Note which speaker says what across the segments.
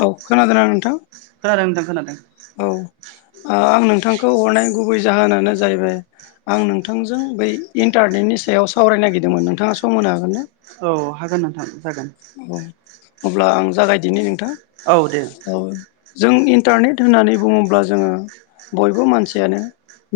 Speaker 1: औ खोनादों आ नोंथां
Speaker 2: खोनादों नोंथां खोनादों
Speaker 1: औ आं नोंथांखौ हरनाय गुबै जाहोनानो जाहैबाय आं नोंथांजों बै इन्टारनेटनि सायाव सावरायनो नागिरदोंमोन नोंथाङा सम होनो हागोन ना
Speaker 2: औ हागोन नोंथां जागोन
Speaker 1: औ अब्ला आं जागायदिनि नोंथां
Speaker 2: औ दे
Speaker 1: औ जों इन्टारनेट होननानै बुङोब्ला जोङो बयबो मानसियानो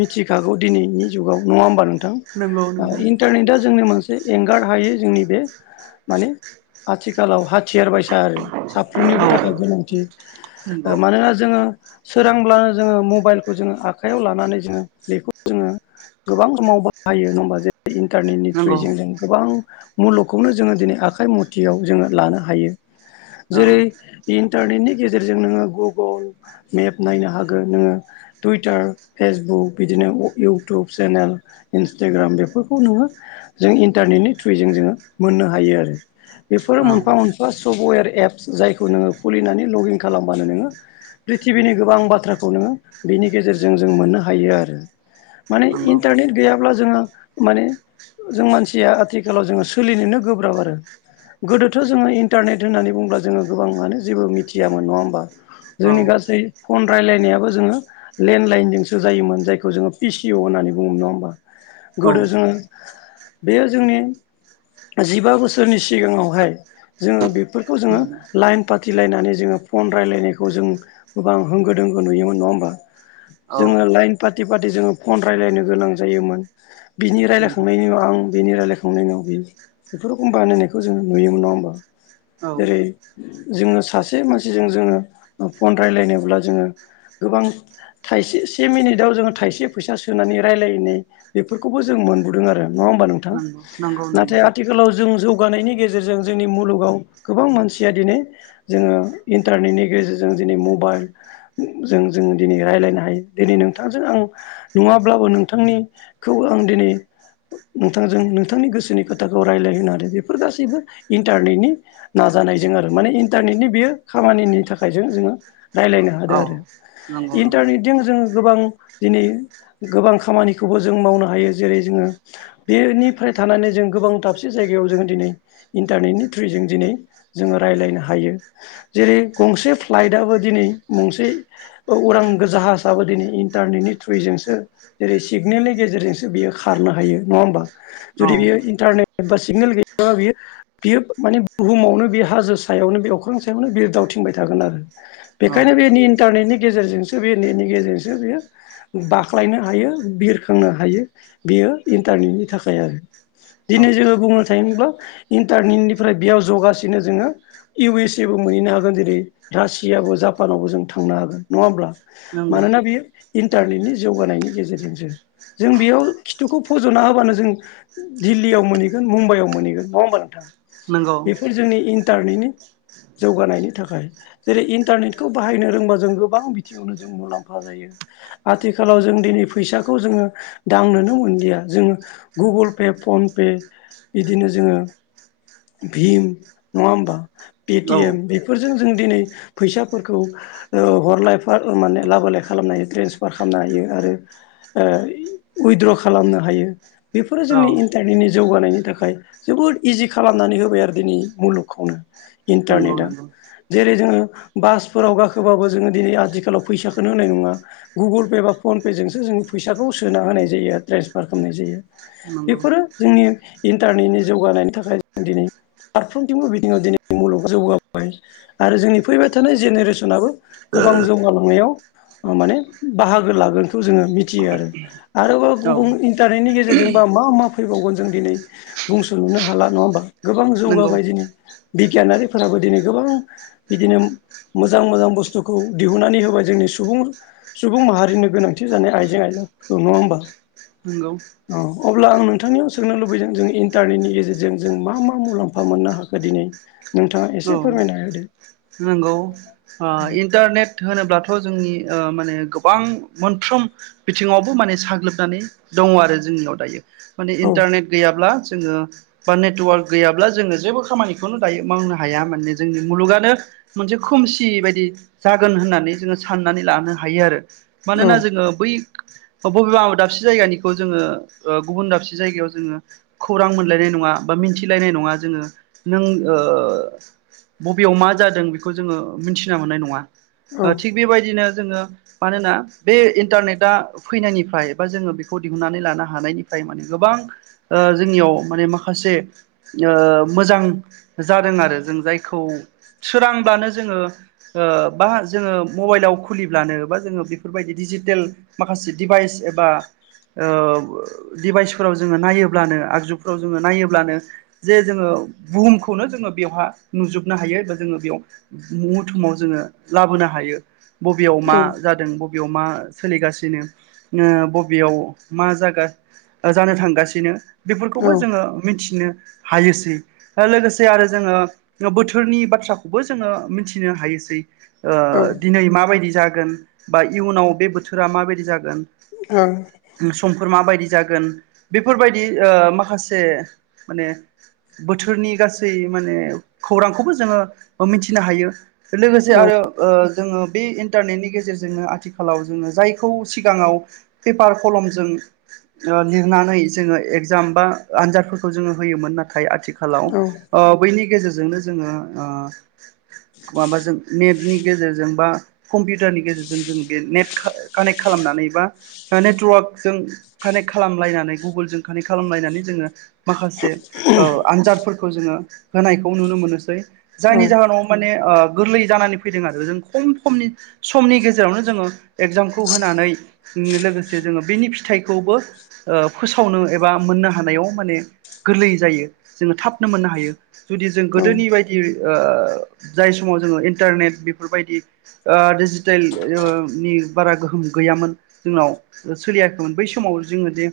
Speaker 1: मिथिखागौ दिनैनि जुगाव नङा होमबानो
Speaker 2: नंगौ
Speaker 1: नों
Speaker 2: नंगौ
Speaker 1: इन्टारनेटआ जोंनि मोनसे एंगार हायै जोंनि बे माने आथिखालाव हाथियार बबायसा आरो साफ्रोमनिबो
Speaker 2: औ
Speaker 1: थाखाय गोनांथि मानोना जोङो सोरांब्लानो जोङो मबाइलखौ जोङो आखाइयाव लानानै जोङो बेखौ जोङो गोबां समाव बाहायो नङ होमबा जे इन्टारनेटनि थ्रुय जों जों गोबां मुलुगखौनो जोङो दिनै आाइ आखाइ मुथियाव जोङो लानो हायो जेरै इन्टारनेटनि गेजेरजों नोङो गुगोल मेप नायनो हागोन नोङो टुइटार फेसबुक बिदिनो इउटुब चेनेल इन्सटाग्राम बेफोरखौ नोङो जों इन्टारनेटनि थ्रुयैजों जोङो मोननो हायो आरो बेफोरो
Speaker 2: नंगौ
Speaker 1: मोनफा मोनफा सफ्टवेर एप्स जायखौ नोङो खुलिनानै लगिन खालामबानो नोङो प्रिथिबिनि गोबां बाथ्राखौ नोङो बिनि गेजेरजों जों मोननो हायो आरो माने
Speaker 2: नंगौ औ नंगौ
Speaker 1: इन्टारनेट गैयाब्ला जोङो माने जों मानसिया आथिखालाव जोङो सोलिनोनो गोब्राब आरो गोदोथ' जोङो इन्टारनेट होननानै बुंङोब्ला जोङो गोबाङानो जेबो मिथियामोन नङा होमबा जोंनि
Speaker 2: औ
Speaker 1: गासै फन रायज्लायनायाबो जोङो लेन्डलाइनजोंसो जायोमोन जायखौ जोङो पिसिअ होननानै बुङोमोन नङा होमबा गोदो जोङो बेयो जोंनि जिबा बोसोर सोरनि सिगाङावहाय जोङो बेफोरखौ जोङो लाइन फाथिलायनानै जोङो फन रायज्लायनायखौ जों गोबां होंगो दोंगो नुयोम नङा होमबा
Speaker 2: औ
Speaker 1: जोङो लाइन पार्टि पार्टि जोङो फन रायज्लायनो गोनां जायोमोन बिनि
Speaker 2: नंगौ
Speaker 1: रायलायखांनायनिाव आं बिनि रायलायखांनायनि उाव बि एखम बानायनायखौ जों नङ होनोमबा
Speaker 2: औ
Speaker 1: जोङो सासे मानसिजों जोङो फन राय्लायनोब्ला जोङो गोबां थाइसे से मिनिटआव जोङो थाइसे फैसा सोनानै रायजलायनाय बेफोरखौबो जों मोनबोदों आरो नङा हबा नोंथां
Speaker 2: नंगौ नंगौ
Speaker 1: ना
Speaker 2: नंगौ नंगौ
Speaker 1: आथिालाव जों जौगानायनि गेजेरजों जोंनि मुलुगाव गोबां मानसिया दिनै जोङो इन्टारनेटनि गेजेरजों दिनै मबाइल जों जो दिनै रायज्लायनो हायो दिनै नोंथांजों आं नङाब्लाबो नोंथांनिखौबो आं दिनै नोंथांजों नोंथांनि गोसोनि खोथाखौ रायज्लाय होनोनो ह आरो बेफोर गासैबो इन्टारनेटनि नाजानायजों आरो माने इन्टारनेटनि बेयो खामानिनि थाखाय ज जोङो राय्लायनो
Speaker 2: औ
Speaker 1: हादों आरो
Speaker 2: नंगौ नंगौ
Speaker 1: इन्टारनेटजों जों गोबां दिनै गोबां खामानिखौबो जों मावनो हायो जेरै जोङो बेनिफ्राय थानानै जों गोबां थाब मोनसे जायगायाव जोङो दिनै इन्टारनेटनि थ्रुय जजों दिनै जोङो रायज्लायनो हायो जेरै गंसे फ्लाइटआबो दिनै गंसे उरां जाहाजाबबो दिनै इन्टारनेटनि थ्रुयजोंसो जेरै सिगनेलनि गेजेरजोंसो बियो खारनो हायो नङा होमबा
Speaker 2: औ
Speaker 1: जुदि बियो इन्टारनेट ब सिग्नेल ग ज बियो बियो माने बुहुमावनो बे हाजो सायावनो बे अख्रां सायावनो बियो दावथिंबाय थागोन आरो
Speaker 2: औ
Speaker 1: बेखायनो बेनि इन्टारनेटनि गेजेरजोंसो बे नेटनि गेजेरजोंसो बेयो बाख्लायनो हायो बिरखांनो हायो बेयो इन्टारनेटनि थाखाय आरो
Speaker 2: औ
Speaker 1: दिनै जोङो बुंनो थाङब्ला इन्टारनेटनिफ्राय बेयाव जगासिनो जोङो इउ एस एबो मोनहैनो हागोन जेरै रासियाबो जापानावबो जों थांनो हागोन नङा होमब्ला
Speaker 2: नंगौ
Speaker 1: मानोना बियो इन्टारनेटनि जौगानायनि गेजेरजोंसो जों बेयाव खिथुखौ फज'ना होबानो जों दिल्लीयाव मोनहैगोन मुम्बाइआव मोनहैगोन नङा होमबा नोंथां
Speaker 2: नंगौ
Speaker 1: बेफोर जोंनि इन्टारनेटनि जौगानायनि थाखाय जेरै इन्टारनेटखौ बाहायनो रोंबा जों गोबां बिथिङावनो जों मुलाम्फा जायो आथिखालाव जों दिनै फैसाखौ जोङो दांनोनो मोनलिया जोङो गुगोल पे फन पे बिदिनो जोङो भिम नङा होमबा
Speaker 2: औ
Speaker 1: पेटिएम बेफोरजों जों दिनै फैसाफोरखौ हरलायफ माने लाबोलाय खालामनो हायो ट्रेन्सफार खालामनो हायो आरो उइद्र' खालामनो हायो बेफोरो
Speaker 2: औ
Speaker 1: जोंनि इन्टारनेटनि जौगानायनि थाखाय जोबोद इजि खालामनानै होबाय आरो दिनै मुलुगखौनो
Speaker 2: नंगौ
Speaker 1: इन्टारनेटआ
Speaker 2: नंगौ
Speaker 1: जेरै जोङो बासफोराव गाखोबाबो जोङो दिनै आथिखालाव फैसाखौोनो होनाय नङा गुगोल पे बा फन पेजोंोंसो जोङो फैसाखौ सोना होनाय जायो ट्रेन्सफार खालामनाय जायो
Speaker 2: नंगौ
Speaker 1: बेफोरो जोंनि इन्टारनेटनि जौगानायनि थाखाय दिनै फारफ्रोमथिबो बिथिङाव दिनै मुलुग जौगाबाय आरो जोंनि फैबाय थानाय जेनेरेसनाबो गोबां जौगालांनायाव माने बाहागो लागोनखौ जोङो मिथियो आरो आरोबाव
Speaker 2: औ
Speaker 1: गुबुन इन्टारनेटनि गेजेरजोंबा मा मा फैबावगोन जों दिनै बुंस'नोननो हाला नङा होमबा गोबां
Speaker 2: नंगौ
Speaker 1: जौगाबाय दिनै बिगियानारिफोराबो दिनै गोबां बिदिनो मोजां मोजां बुस्थुखौ दिहुननानै होबाय जोंनि सुबुं सुबुं माहारिनि गोनांथि जानाय आइजें आयलाफोरखौ नङा होमबा
Speaker 2: नोंगौ
Speaker 1: औ अब्ला आं नोंथांनियाव सोंनो लुबैदों जों इन्टारनेटनि गेजेरजों जों मा मा मुलाम्फा मोननो हाखो दिनै नोंथाङा एसे
Speaker 2: औ
Speaker 1: फोरमायना होदो
Speaker 2: नंगौ ओ
Speaker 1: औ
Speaker 2: इन्टारनेट होनोब्लाथ' जोंनि ओ माने गोबां मोनफ्रोम बिथिङावबो माने साग्लोबनानै दङ आरो जोंनियाव दायो। माने
Speaker 1: औ
Speaker 2: इन्टारनेट गैयाब्ला जोङो बा नेटवार्क गैयाब्ला जोङो जेबो खामानिखौनो दायो मावनो हाया माने जोंनि मुलुगानो मोनसे खोमसि बायदि जागोन होननानै जोङो साननानै लानो हायो आरो। मानोना जोङो बै बबेबा आबादाबसे जायगानिखौ जोङो ओ गुबुन दाबसे जायगायाव जोङो खौरां मोनलायनाय नङा बा मिथिलायनाय नङा जोङो नों ओ बबेयाव मा जादों बेखौ जोङो मिथिना मोननाय नङा
Speaker 1: औ
Speaker 2: थिग बेबायदिनो जोङो मानोना बे इन्टारनेटआ फैनायनिफ्राय बा जोङो बेखौ दिहुननानै लानो हानायनिफ्राय माने गोबां जोंनियाव माने माखासे ओ मोजां जादों आरो जों जायखौ सोरांब्लानो जोङो ओ बा जोङो मबाइलाव खुलिब्लानो बा जोङो बेफोरबायदि डिजिटेल माखासे डिभाइस एबा ओ डिभाइसफोराव जोङो नायोब्लानो आगजुफ्राव जोङो नायोब्लानो जे जोङो बुहुमखौनो जोङो बेवहा नुजोबनो हायो। जोङो बेयाव मुथुमाव जोङो लाबोनो हायो बबेयाव मा
Speaker 1: औ
Speaker 2: जादों ब बेयाव मा सोलिगासिनो बबेयाव मा जागा ओ जानो थांगासिनो
Speaker 1: औ
Speaker 2: बेफोरखौबो
Speaker 1: ओं
Speaker 2: जोङो मिथिनो हायोसै लोगोसे आरो जोङो बोथोरनि बाथ्रा खौबो जोङो मिथिनो हायोसै
Speaker 1: औ
Speaker 2: ओ दिनै माबायदि जागोन। बा इयुनाव बे बोथोरा माबायदि जागोन।
Speaker 1: ओ
Speaker 2: समफोर माबायदि जागोन बेफोरबायदि ओ माखासे माने बोथोरनि गासै माने खौरांखौबो जोङो मिथिनो हायो लोगोसे
Speaker 1: औ
Speaker 2: आरो ओ जोङो बे इन्टारनेटनि गेजेरजोंनो आथिखालाव जोङो जायखौ सिगाङाव पेपार कलमजों ओ लिरनानै जोङो एगजाम बा आनजादफोरखौ जोङो होयोमोन नाथाय आथि खालाव
Speaker 1: औ
Speaker 2: ओ बैनि गेजेरजोंनो जोङो ओ माबाजों नेेटनि गेजेरजों बा कम्पिउटारनि गेजेरजों जों बे नेट का-कानेक्ट खालामनानै बा नेटवार्कजों कानेक्ट खालामलायनानै गुगोल जों कानेक्ट खालामलायनानै जोङो माखास से आनजादफोरखौ जोङो होनायखौ नुनो मोननोसै जायनि आव माने ओ गोरलै जानानै फैदों आरो जों खम-खमनि समनि गेजेरावनो जोङो एगजामखौ होनानै ओ लोगोसे जोङो बेनि फिथाइखौबो ओ फोसावनो एबा मोननो हानायाव माने गोरलै जायो जोङो थाबनो मोननो हायो जुदि जों गोदोनि बायदि ओ जाय समाव जोङो इन्टारनेट बेफोरबायदि ओ डिजिटेल ओ नि बारा गोहोम गैयामोन जोंनाव। सोलियाखैमोन बै समाव जोङो जे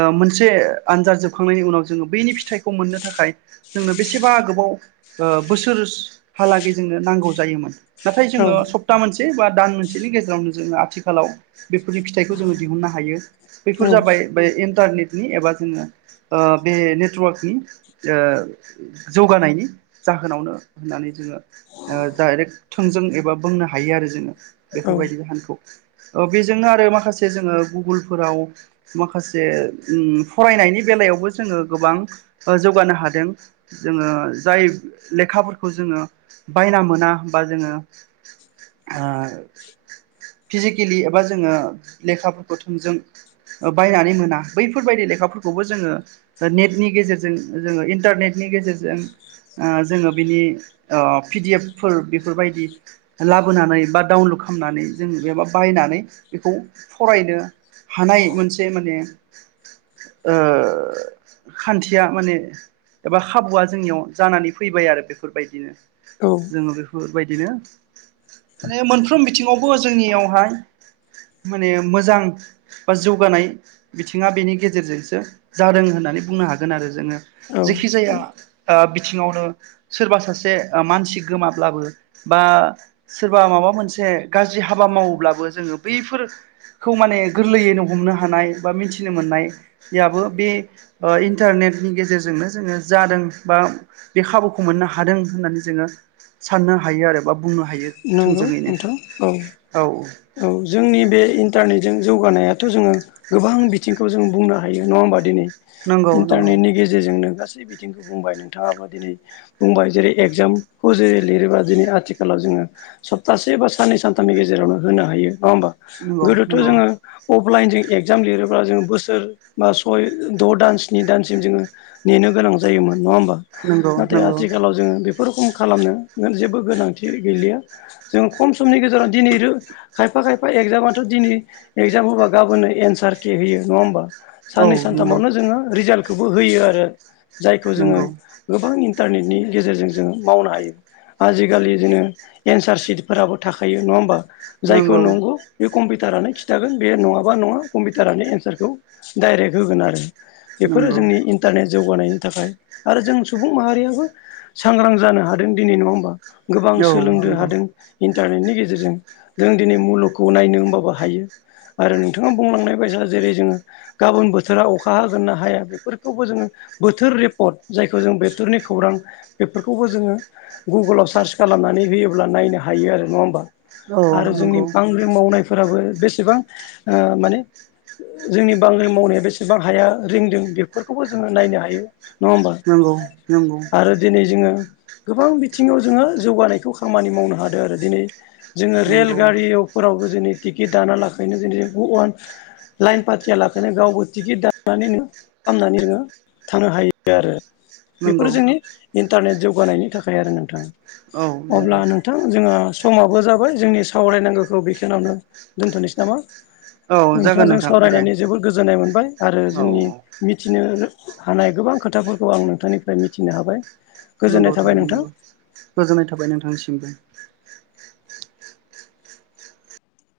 Speaker 2: ओ मोनसे आन्जाद जोबखांनायनि उनाव जों बैनि फिथाइखौ मोन्नो थाखाय जोंनो बेसेबा गोबाव ओ बोसोरसहालागै जोंनो नांगौ जायोमोन नाथाय जोङो सप ता मोनसे बा दान मोनसेनि गेजेरावनो जोङो आथिखालाव बेफोरनि फिथाइखौ जोङो दिहुननो हायो। बेफोर जाबाय बे इन्टारनेटनि एबा जोङो ओ बे नेटवार्कनि ओ जौगानायनि जाहोनावनो होननानै जोङो ओ डाइरेक्ट थोंजों एबा बुंनो हायो आरो जोङो।
Speaker 1: औ
Speaker 2: बेफोरबायदि जाहोनखौ बेजोंनो आरो माखासे जोङो गुगोलफोराव माखासे फरायनायनि बेलायावबो जोङो गोबां जौगानो हादों जोङो जाय लेखाफोरखौ जोङो बायना मोना बा जोङो ओ फिजिकेलि एबा जोङो लेखाफोरखौ थोंजों बायनानै मोना बैफोरबायदि लेखाफोरखौबो जोङो नेटनि गेजेरजों जोङो इन्टारनेटनि गेजेरजों जोङो बिनि पिडि एफ फोर बेफोरबायदि लाबोनानै बा डाउनलड खालामनानै जों एबा बायनानै बेखौ फरायनो हानाय मोनसे माने ओ खान्थिया माने एबा खाबुआ जोंनियाव जानानै फैबाय आरो बेफोरबायदिनो
Speaker 1: औ
Speaker 2: बेफोरबायदिनो माने मोनफ्रोम बिथिङावबो जोंनियावहाय माने मोजां बा जौगानाय बिथिङा बेनि गेजेरजोंसो जादों होननानै बुंनो हागोन आरो जोङो
Speaker 1: औ
Speaker 2: जिखि जाया बि थिङावनो सोरबा सासे मानसि गोमाब्लाबो बा सोरबा माबा मोनसे गाज्रि हाबा मावोब्लाबो जोङो बैफोर खौ माने गोरलैयैनो हमनो हानाय बा मिथिनो मोननाय याबो बे इन्टारनेटनि गेजेरजोंनो जोङो जादों बा बे खाबुखौ मोननो हादों होननानै जोङो साननो हायो आरो बा बुंनो हायो
Speaker 1: नंगौ
Speaker 2: थोंजोङैनो
Speaker 1: नोंथां औ
Speaker 2: औ
Speaker 1: औ जोंनि बे इन्टारनेटजों जौगानायाथ' जोङो गोबां बिथिंखौ जों बुंनो हायो नङा होमबा दिनै
Speaker 2: नंगौ नंगौ
Speaker 1: इन्टारनेटनि गेजेर जेजोंनो गासै बिथिंखौ बुंबाय नोंथाङाबो दिनै बुंबाय जेरै एगजामखौ जेरै लिरोबा दिनै आथिखालाव जोङो सप्तासे बा साननै सानथामनि गेजेरावनो होनो हायो नङा होमबा
Speaker 2: नंगौ
Speaker 1: गोदोथ'
Speaker 2: नंगौ
Speaker 1: जोङो अफलाइन जों एगजाम लिरोब्ला जोङो बोसोर बा सय द' दान स्नि दानसिम जोङो नेनो गोनां जायोमोन नङा होमबा
Speaker 2: नंगौ
Speaker 1: नाथाय
Speaker 2: नंगौ
Speaker 1: आथिखालाव जोङो बे बे रोखम खालामनो जेबो गोनांथि गैलिया जों खम समनि गेजेराव दिनै खायफा खायफा एगजामाथ' दिनै एगजाम होबा गाबोननो एन्सार खे होयो नङा होमबा
Speaker 2: औ
Speaker 1: साननै
Speaker 2: नंगौ
Speaker 1: सानथामावनो जोङो रिजाल्टखौबो होयो आरो जायखौ जोङो
Speaker 2: नंगौ
Speaker 1: गोबां इन्टारनेटनि गेजेरजों जोङो मावनो हायो आजिखालि जोङो एन्सार सिटफोराबो थाखायो नङा होमबा जायखौ नंगौ बे कम्पिउटारानो खिन्थागोन बे नङाबा नङा कम्पिउटारानो एन्सारखौ डाइरेक्ट होगोन आरो बेफोरो
Speaker 2: नंगौ
Speaker 1: जोंनि इन्टारनेट जौगानायनि थाखाय आरो जों सुबुं माहारियाबो सांग्रां जानो हादों दिनै नङा होमबा गोबां
Speaker 2: औ
Speaker 1: सोलोंनो
Speaker 2: नंगौ
Speaker 1: हादों इन्टारनेटनि गेजेरजों जों दिनै मुलुगखौ नायनो होमबाबो हायो आरो नोंथाङा बुंलांनाय बायसा जेरै जोङो गाबोन बोथोरा अखा हागोनना हाया बेफोरखौबो जोङो बोथोर रिपर्ट जायखौ जों बोथोरनि खौरां बेफोरखौबो जोङो। गुगोलाव सार्च खालामनानै होयोब्ला नायनो हायो आरो नङा होमबा।
Speaker 2: औ
Speaker 1: आरो जोंनि
Speaker 2: नंगौ
Speaker 1: बांग्रि मावनायफोराबो बेसेबां माने जोंनि बांग्रि मावनाया बेसेबां हाया रिंदों बेफोरखौबो जोङो नायनो हायो। नङा होमबा
Speaker 2: नंगौ नंगौ
Speaker 1: आरो दिनै जोङो। गोबां बिथिङाव जोङो जौगानायखौ खामानि मावनो हादों आरो दिनै जोङो
Speaker 2: नंगौ
Speaker 1: रेलगारियाव फोरावबो जोङो टिकेट दाना लाखैनो जों अवान लाइन पाथिया लाखनो गावबो टिकेट दानानैनो खालामनानै जोङो थानो हायो। आरो
Speaker 2: नंगौ
Speaker 1: बेफोरो जोंनि इन्टारनेट जौगानायनि थाखाय आरो नोंथाङा।
Speaker 2: औ नंगौ
Speaker 1: अब्ला नोंथां जोङो। समाबो जाबाय जोंनि सावरायनांगौखौ बेखिनावनो दोनथ'नोसै नामा।
Speaker 2: औ जागोन
Speaker 1: नोंथाजों
Speaker 2: नोंथां दे
Speaker 1: सावरायनानै जोबोर गोजोननाय मोनबाय आरो
Speaker 2: औ
Speaker 1: जोंनि मिथिनो हानाय गोबां खोथाफोरखौ आं नोंथांनिफ्राय मिथिनो हाबाय।
Speaker 2: नंगौ
Speaker 1: गोजोननाय थाबाय
Speaker 2: थारैनो
Speaker 1: नोंथां।
Speaker 2: नंगौ गोजोननाय थाबाय नोंथांनिसिमबो।